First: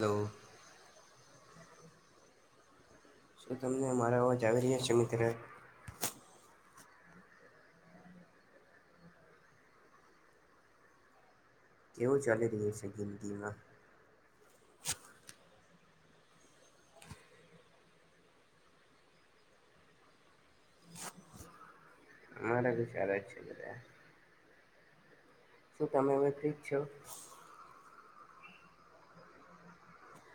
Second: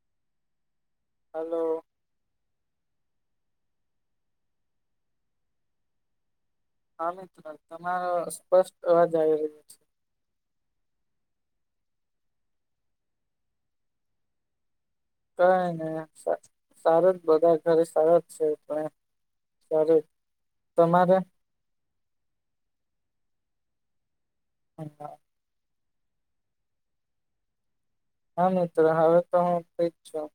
Hello hello શું તમને મારા અવાજ આવી રહ્યા છે? મિત્ર હા મિત્ર તમારો સ્પષ્ટ અવાજ આવી રહ્યો છે. કેવુ ચાલી રહ્યુ છે જિંદગીમાં કઈ ને સારા જ બધા ઘરે સારા જ છે પણ સ તમારે? [unintelligible] [inaudible] શું તમે હવે ઠીક છો? હા મિત્ર હવે તો હું ઠીક છું.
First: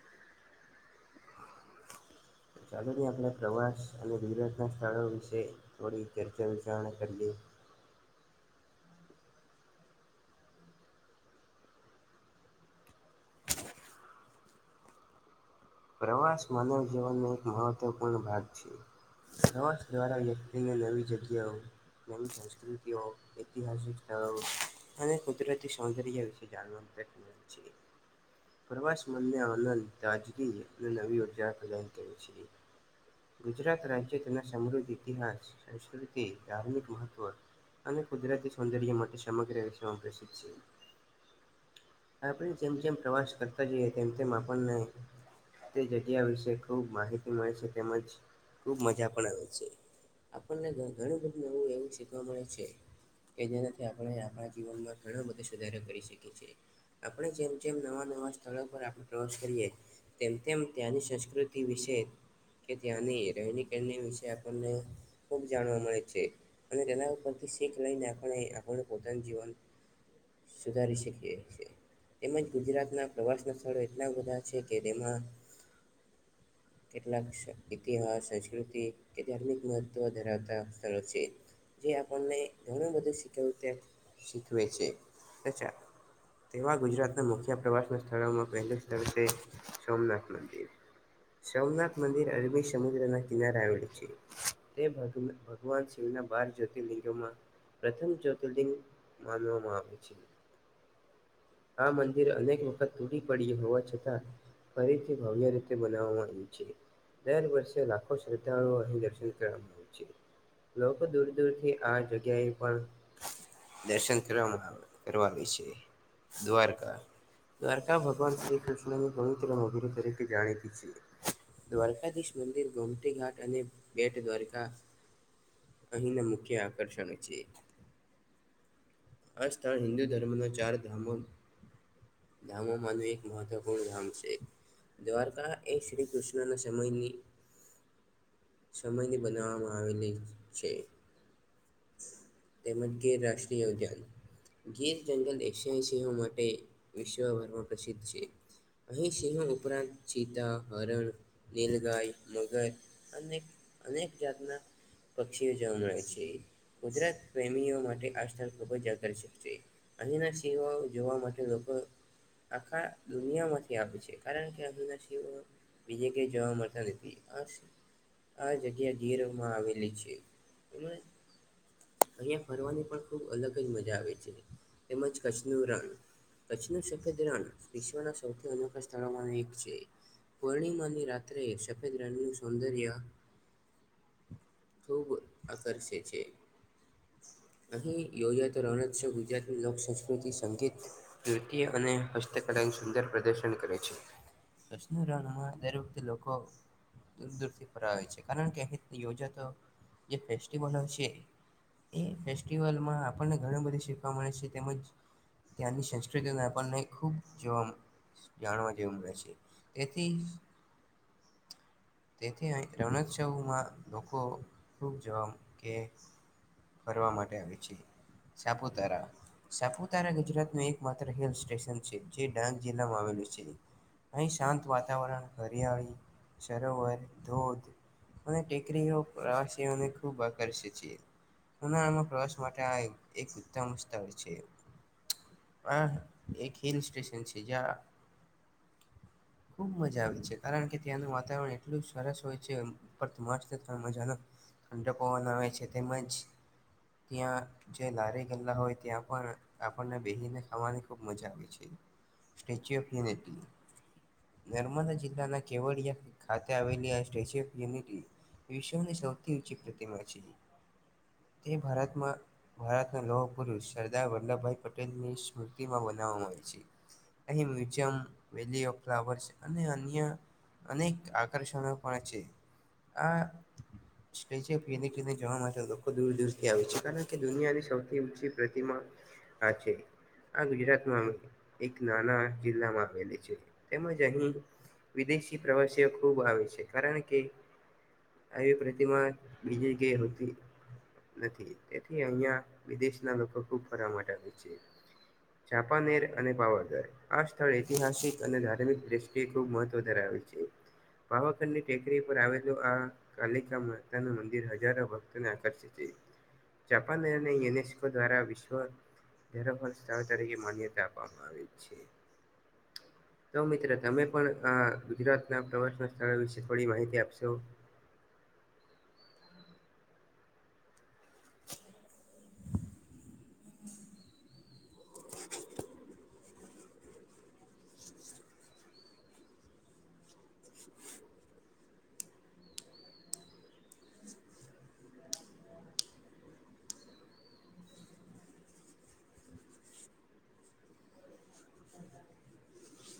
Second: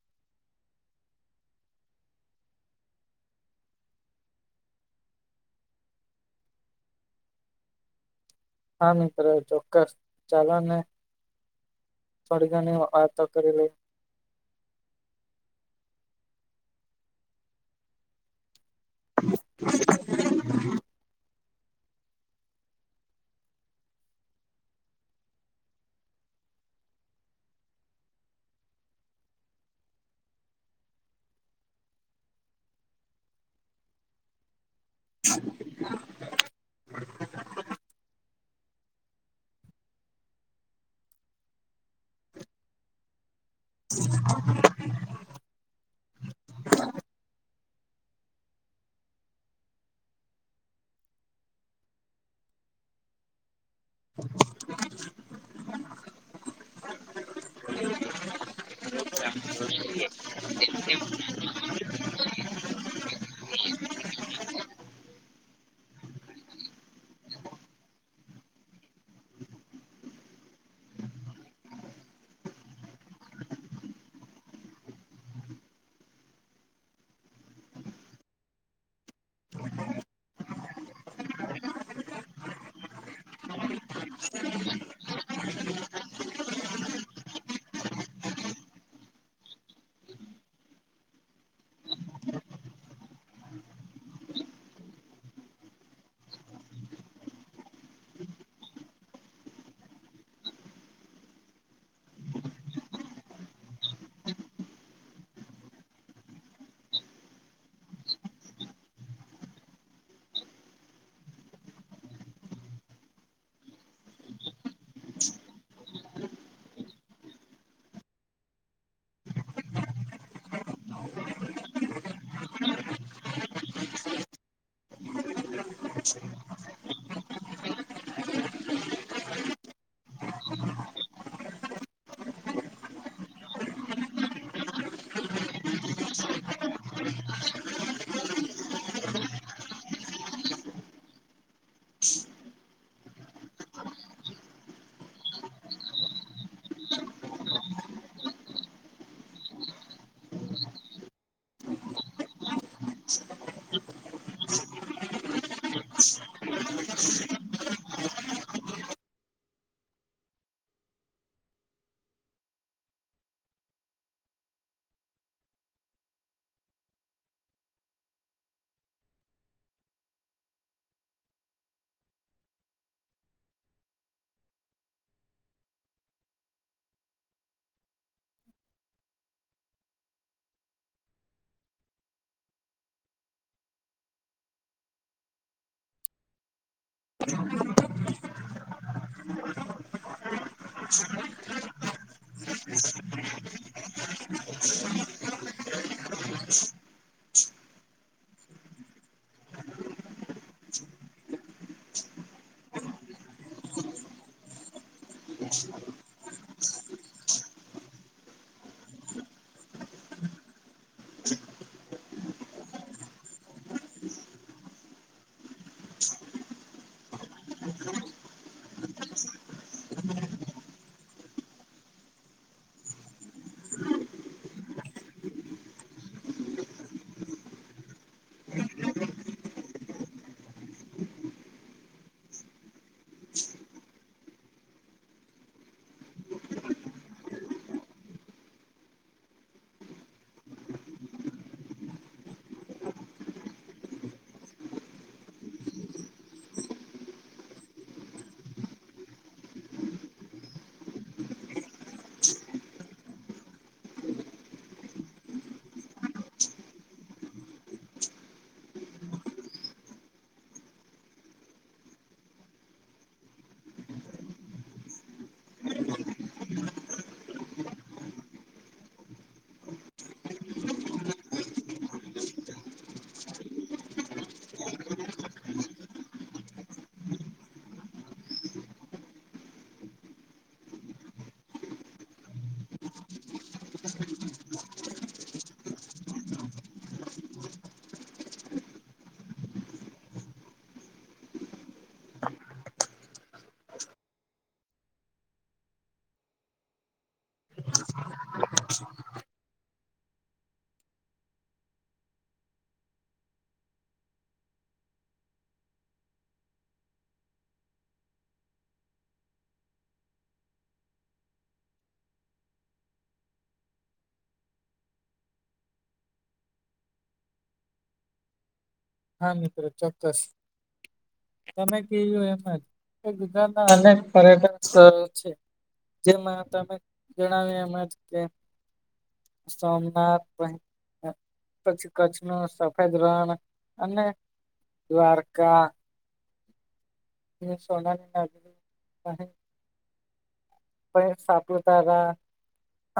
[inaudible] ચાલુને આપણે પ્રવાસ અને ગુજરાતના સ્થળો વિશે થોડી ચર્ચા વિચારણા કરીએ. હા મિત્ર ચોક્કસ ચાલોને [unintelligible] પ્રવાસ માનવ જીવનનો એક મહત્વપૂર્ણ ભાગ છે. પ્રવાસ દ્વારા વ્યક્તિને નવી જગ્યાઓ નવી સંસ્કૃતિઓ, ઐતિહાસિક સ્થળો અને કુદરતી સૌંદર્ય વિશે જાણવા મળે છે. પ્રવાસ મનને આનંદ તાજગીની અને નવી ઉર્જા પ્રદાન કરે છે. ગુજરાત રાજ્ય તેમના સમૃદ્ધ ઇતિહાસ સંસ્કૃતિ, ધાર્મિક મહત્ત્વ અને કુદરાતી સૌંદર્ય માટે સમગ્ર વિશ્વમાં પ્રસિદ્ધ છે. આપણે જેમ જેમ પ્રવાસ કરતા જઈએ તેમ તેમ આપણને તે જગ્યા વિશે ખૂબ માહિતી મળે છે, તેમજ ખૂબ મજા પણ આવે છે. આપણને ઘણું બધું નવું એવું શીખવા મળે છે, કે જેને કે આપણે આપણા જીવનમાં ઘણા બધા સુધારો કરી શકીએ છીએ. આપણે જેમ જેમ નવા નવા સ્થળો પર આપણે પ્રવાસ કરીએ તેમ તેમ ત્યાંની સંસ્કૃતિ વિશે કે ત્યાંની રહેણી કહેણી વિશે આપણને ખૂબ જાણવા મળે છે, અને તેના ઉપરથી શીખ લઈને આપણે આપને પોતાનું જીવન સુધારી શકીએ છીએ તેમજ ગુજરાતના પ્રવાસના સ્થળો એટલા બધા છે. કે તેમાં [unintelligible] [unintelligible] કેટલાક ઇતિહાસ સંસ્કૃતિ કે ધાર્મિક મહત્વ ધરાવતા સ્થળો છે. જે આપણને ઘણું બધું શીખવું ત શીખવે છે, તથા તેવા ગુજરાતના મુખ્ય પ્રવાસના સ્થળોમાં પહેલું સ્થળ છે, સોમનાથ મંદિર. સોમનાથ મંદિર અરબી સમુદ્રના કિનારે આવેલું છે. તે ભગ ભગવાન શિવના બાર જ્યોતિર લિંગોમાં પ્રથમ જ્યોતિર્લિંગ માનવવામાંમા આવે છે. આ મંદિર અનેક વખત તૂટી પડ્યું હોવા છતાં ફરીથી ભવ્ય રીતે બનાવવામાં આવી છે. દર વર્ષે લાખો શ્રદ્ધાળુઓ અહીં દર્શન કરવા આવ છે. લોકો દૂર દૂર થી આ જગ્યાએ પણ દર્શન કરવાવા કરવા આવે છે. દ્વારકા, દ્વારકા ભગવાન શ્રી કૃષ્ણની પવિત્ર મદિરો તરીકે જાણીતી છે. દ્વારકાધીશ મંદિર ગોમટી ઘાટ અને બેટ દ્વારકા અહીંના મુખ્ય આકર્ષણ છે. આ સ્થળ હિન્દુ ધર્મના ચાર ધામો ધામોમાંનું એક મહત્વપૂર્ણ ધામ છે. દ્વારકા એ શ્રી કૃષ્ણના સમયની સમયની બનાવવામાં આવેલી છે. તેમજ ગીર રાષ્ટ્રીય ઉદ્યાન ગીર જંગલ એકસશ સીહો માટે વિશ્વભરમાં પ્રસિદ્ધ છે. અહીં સિંહો ઉપરાંત ચીતા, હરણ, નીલગાય, મગર, અનેક અનેક જાતના પક્ષીઓ જોવા મળે છે. ગુજરાત પ્રેમીઓ માટે આ સ્થળ ખૂબ જ આકર્ષક છે અહીંના સિહો જોવા માટે લોકો આખા દુનિયામાંથી આવે છે, કારણ કે અહીંના સિંહો બીજે કઈ જોવા મળતા નથી હ આ જગ્યા ગીરમાં આવેલી છે એમજ. અહિયા ફરવાની પણ ખુબ અલગ જ મજા આવે છે, તેમજ કચ્છ નુ રણ કચ્છનું સફેદ રણ વિશ્વના સૌથી અનોખા સ્થળોમાં એક છે. પૂર્ણિમાની રાત્રે સફેદ રંગનું સૌંદર્ય ખૂબ આકર્ષે છે. અહીં યોજાય તો રણોત્સવ ગુજરાતની લોકસંસ્કૃતિ છે. સંગીત નૃત્ય અને હસ્તકલાનું સુંદર પ્રદર્શન કરે છે. કચ્છ ના રણમાં દર વખતે લોકો દૂર દૂરથી ફરાવે છે, કારણ કે અહ તી યોજાતો જે ફેસ્ટિવલો છે. એ ફેસ્ટિવલમાં આપણને ઘણું બધું શીખવા મળે છે, તેમજ ત્યાંની સંસ્કૃતિ આપણને ખૂબ જોવામ જાણવા જેવું મળે છે, તેથી તેથી અહીં રવણોત્સવમાં લોકો ખુબ જવા કે. ફરવા માટે આવે છે સાપુતારા સાપુતારા ગુજરાતનું એકમાત્ર હિલ સ્ટેશન છે જે ડાંગ જિલ્લામાં આવેલું છે. અ શાંત વાતાવરણ હરિયાળી સરોવર ધોધ અને ટેકરીઓ પ્રવાસીઓ ને ખૂબ આકર્ષે છે. ઉનાળામાં પ્રવાસ માટે આ એક ઉત્તમ સ્થળ છે. હ એક હિલ સ્ટેશન છે જ્યા [inaudible] ખૂબ મજા આવે છે કારણ કે ત્યાંનું વાતાવરણ એટલું જ સરસ હોય છે. મસ્ત મજાનો ઠંડો આવે છે તેમજ ત્યાં જે લારી ગલ્લા હોય ત્યાં પણ આપણને બેસીને ખાવાની ખુબ મજા આવે છે. સ્ટેચ્યુ ઓફ યુનિટી નર્મદા જિલ્લાના કેવડયા ખાતે આવેલી આ સ્ટેચ્યુ ઓફ યુનિટી વિશ્વની સૌથી ઊંચી પ્રતિમા છે. તે ભારતમાં ભારત ન લોહ પુરુષ સરદાર વલ્લભભાઈ પટેલ ની સ્મૃતિમાં બનાવવામાં આવે છે. અહી મ્યુઝિયમ, વેલી ઓફ ફ્લાવર્સ અને અન્ય અ અનેક આકર્ષણ પણ છે. આ સ્ટેટ્યુ ઓફ યુનિટ જવા માટે લોકો દૂર દૂરથી આવે છે કારણ કે દુનિયાની સૌથી ઊંચી પ્રતિમા હ છે આ ગુજરાતમાં એક નાના જિલ્લામાં આપલી છે. તેમજ અહીં વિદેશી પ્રવાસીઓ ખુબ આવે છે કારણ કે આવી પ્રતિમા બીજી કેતી નથી તેથી અહિયાં વિદેશના લોકો ખૂબ ફરા માટે આવે છે. ચાપાનેર અને પાવાગઢ આ સ્થળ ઐતિહાસિક અને ધાર્મિક દ એ ખુબ મહત્વ ધરાવે છે. પાવાગઢની ટેકરી પર આવેલું આ કાલિકા માતા ન મંદિર હજારો ભક્તોને આકર્ષિત જાપાન અને યુનેસ્કો દ્વારા વિશ્વ સ્થળ તરીકે માન્યતા આપવામાં આવે છે. [inaudible] તો મિત્ર તમે પણ આ ગુજરાતના પ્રવાસના સ્થળો વિશે થોડી માહિતી આપશો. હા મિત્રો ચોક્કસ. તમે કું એમાં ગુજરાતના અનેક પર્યટન સ્થળ છે. જેમાં તમે જણાવ્યું એમ કે સોમનાથ પ પછી, કચ્છ ન સફેદ રણ અને દ્વારકા એ સોનાની નગરી છે. પછી સાપુતારા,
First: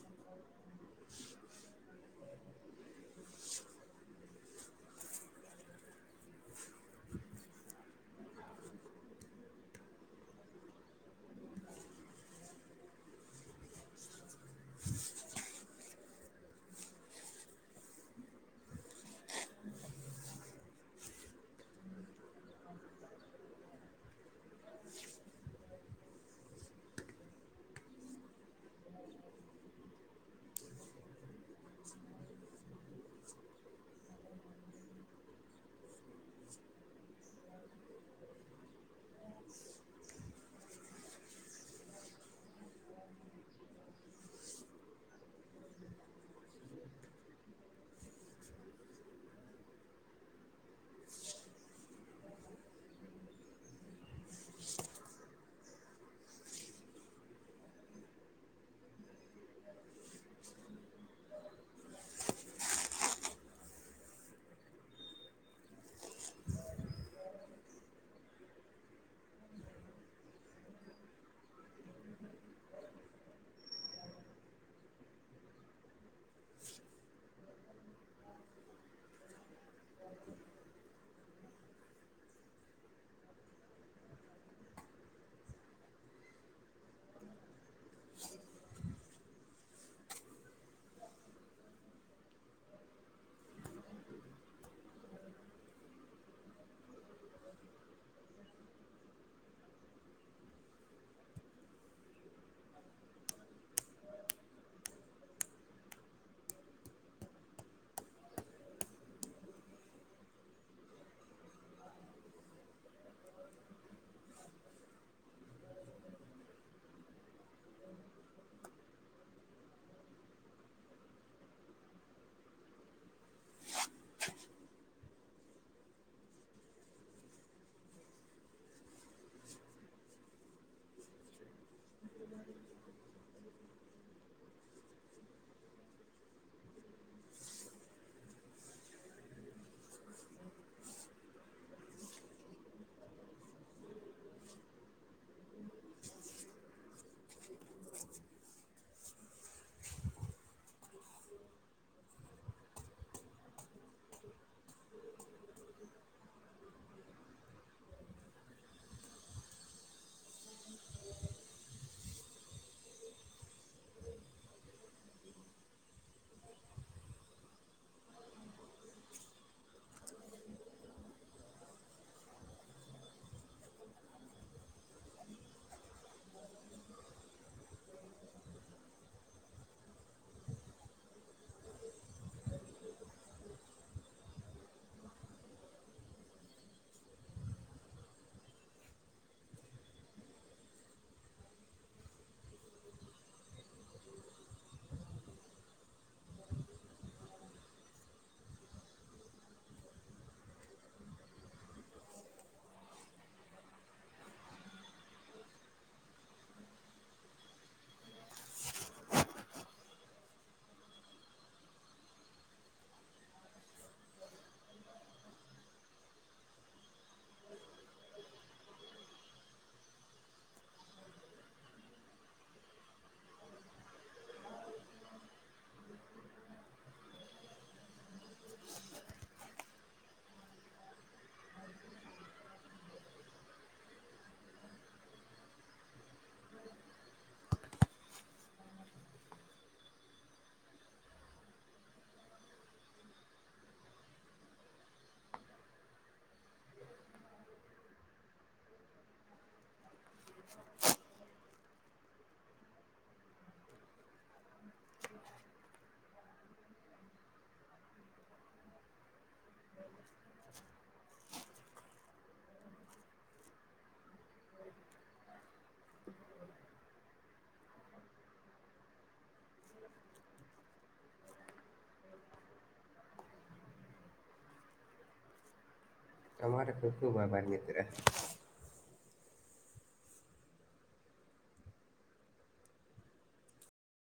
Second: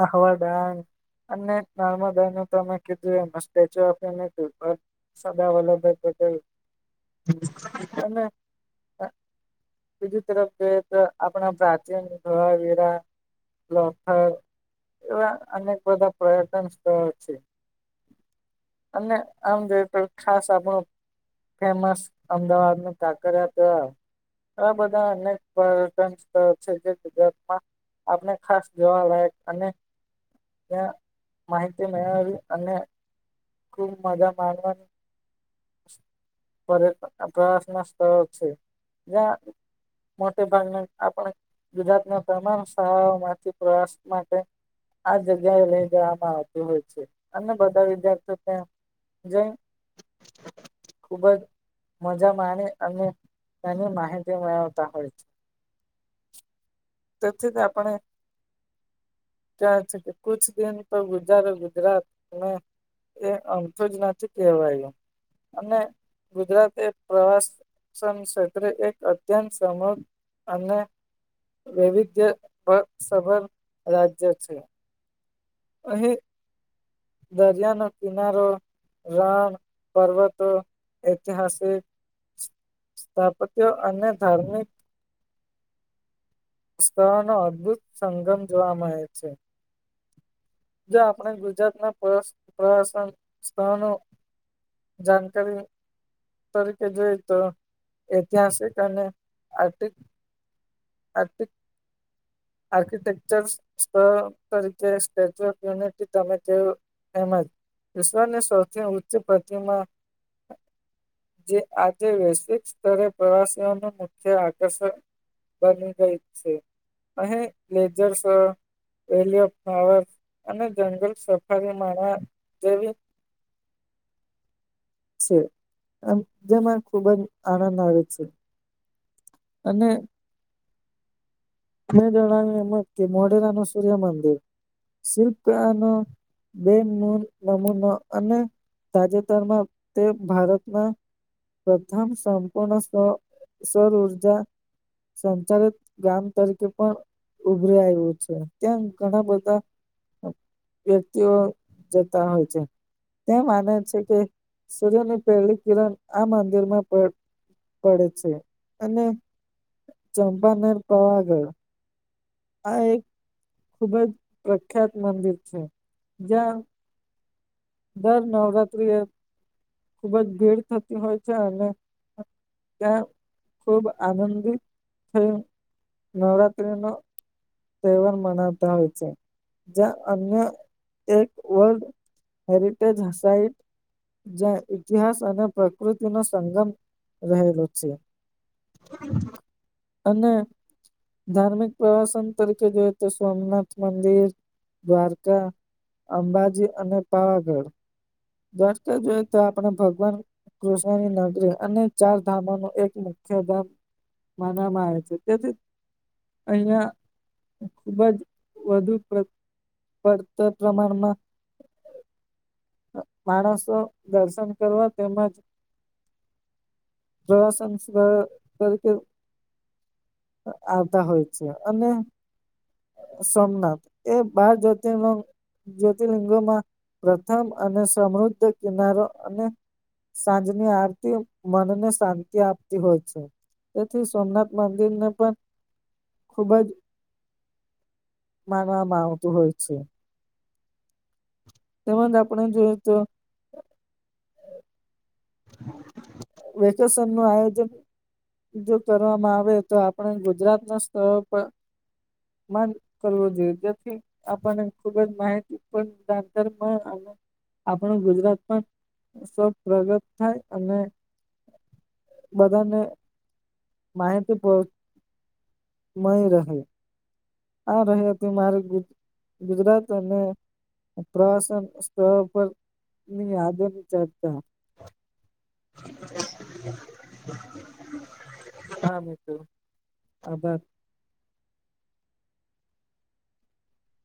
આહવા ડેન્ગ્યુ અને નર્મદાનું તમે કીધું એ statue of unity Sardar Vallabhbhai Patel અને બીજી તરફ જે એક આપણા પ્રાચીન શવાાવીરા લથર એવા અનેક બધા પર્યટન સ્થળો છે. અને આમ ખાસ આપણો ફેમસ અમદાવાદ ન કાકરિયા તળાવ આ બધા અનેક પર્યટન સ્થળ છે. ુ [unintelligible] આપને ખાસ જોવાલાયક અને માહિતી મેળવી અને ખૂબ મજા માનવાની પ્રય [unintelligible] પ્રયાસના સ્થળો છે જ્યાં મોટે ભાગના આપણે ગુજરાતના તમામ શાળાઓ માંથી પ્રવાસ માટે આ જગ્યા એ લઈ જવામાં આવતું હોય છે અને બધા વિધાર્ તો કઈ જંગ ખુબ જ મજા માણે અને તેની માહિતી મેળવતા હોય છે. તેથી તો આપણે ક્યાં છ. કુછ દિન તો ગુજારો ગુજરાત મેં! એ અમઠું જ નથી કહેવાયું અને ગુજરાત એ પ્રવાસ સનષેત્રે એક અત્યંત સમગ અને વૈવિધ્ય બળ સભર રાજ્ય છે. અહી, દરિયાનો કિનારો રણ, પર્વતો, ઐતિહાસિક સ્થાપત્ય અને ધાર્મિક સ્થળનો અદ્ભુત સંગમ જોવા મળે છે. જો આપણે ગુજરાતના પ્રવાસ. પ્રવાસન સ્થનો જાનકારી તરીકે જોઈ તો, ઐતિહાસિક અને આર્થિક આર્ટિક આર્કિટેકચરસ્ સ્થળ તરીકે સ્ટેચ્યુ ઓફ યુનિટી તમે કેવ તેમજ વિશ્વની સૌથી ઊંચી પ્રતિમા જે આજે વૈશ્વિક સ્તરે પ્રવાસીઓનું મુખ્ય આકર્ષણ બની ગઈ છે. અહીં લેઝર્સ શો વેલી ઓફ ભાવાર્થ અને જંગલ સફારી માણા જેવી છે. અન જેમાં ખુબ જ આનંદ આવે છે. અને મેં જણાવ્યું એમ જ કે મોઢેરાનુ સૂર્યમંદિર શિલ્પ કળાનો બે નૂન નમૂનો અને તાજેતરમાં તે ભારતના પ્રથમ સંપૂર્ણ સો સૌર ઊર્જા સંચાલિત ગામ તરીકે પણ ઉભરી આવું છે. ત્યાં ઘણા બધા વ્યક્તિઓ જતા હોય છે. તે માને છે કે સૂર્યની પહેલી કિરણ આ મંદિરમાં પડે છે. અને ચંપાનેર પાવાગઢ આ એક ખૂબ જ પ્રખ્યાત મંદિર છે. જ્યાં દર નવરાત્રિએ ખુબ જ ભીડ થતી હોય છે અને ત્યાં ખુબ આનંદિત થી નવરાત્રી નો તહેવાર મનાવતા હોય છે. જ અન્ય એક વર્લ્ડ હેરિટેજ હસાઇટ જ્યાં ઇતિહાસ અને પ્રકૃતિ નો સંગમ રહેલો છે. અને ધાર્મિક પ્રવાસન તરીકે જોઈ તો સોમનાથ મંદિર, દ્વારકા, અંબાજી અને પાવાગઢ દ્વારકા જોઈએ તો આપણે ભગવાન કૃષ્ણની નગરી અને ચાર ધામોનો એક મુખ્ય ધામ માનવમાં આવે છે. તેથી અહિયાં ખુબ જ વધુ પ્રક પડતર પ્રમાણમાં માણસો દર્શન કરવા તેમજ પ્રવાસન સ્ તરીકે આવતા હોય છે અને સોમનાથ એ બાર જ્યોતિ ન જ્યોતિર્લિંગોમાં પ્રથમ અને સમૃદ્ધ કિનારો અને સાંજની આરતી મને શાંતિ આપતી હોય છે તેથી સોમનાથ મંદિર ને પણ ખુબ જ, મારવામાં આવતું હોય છે. તેમજ આપણે જોયું તો વેકેશન નું આયોજન જો કરવામાં આવે તો આપણો ગુજરાત નો સ્થળ ઉપર માન કરવો જોઈયે જેથી આપણને ખુબ જ માહિતી પણ [unintelligible] આપણે ગુજરાત પણ સ પ્રગટ થાય અને, બધાને માહિતી [unintelligible] મળી રહે. આ રહી હતી મારે ગુજ, ગુજરાત અને પ્રવાસન સ્થળ પર ની યાદોની ચર્ચા. તમારે ખૂબ આભાર મિત્ર. હા મિત્ર, આભાર.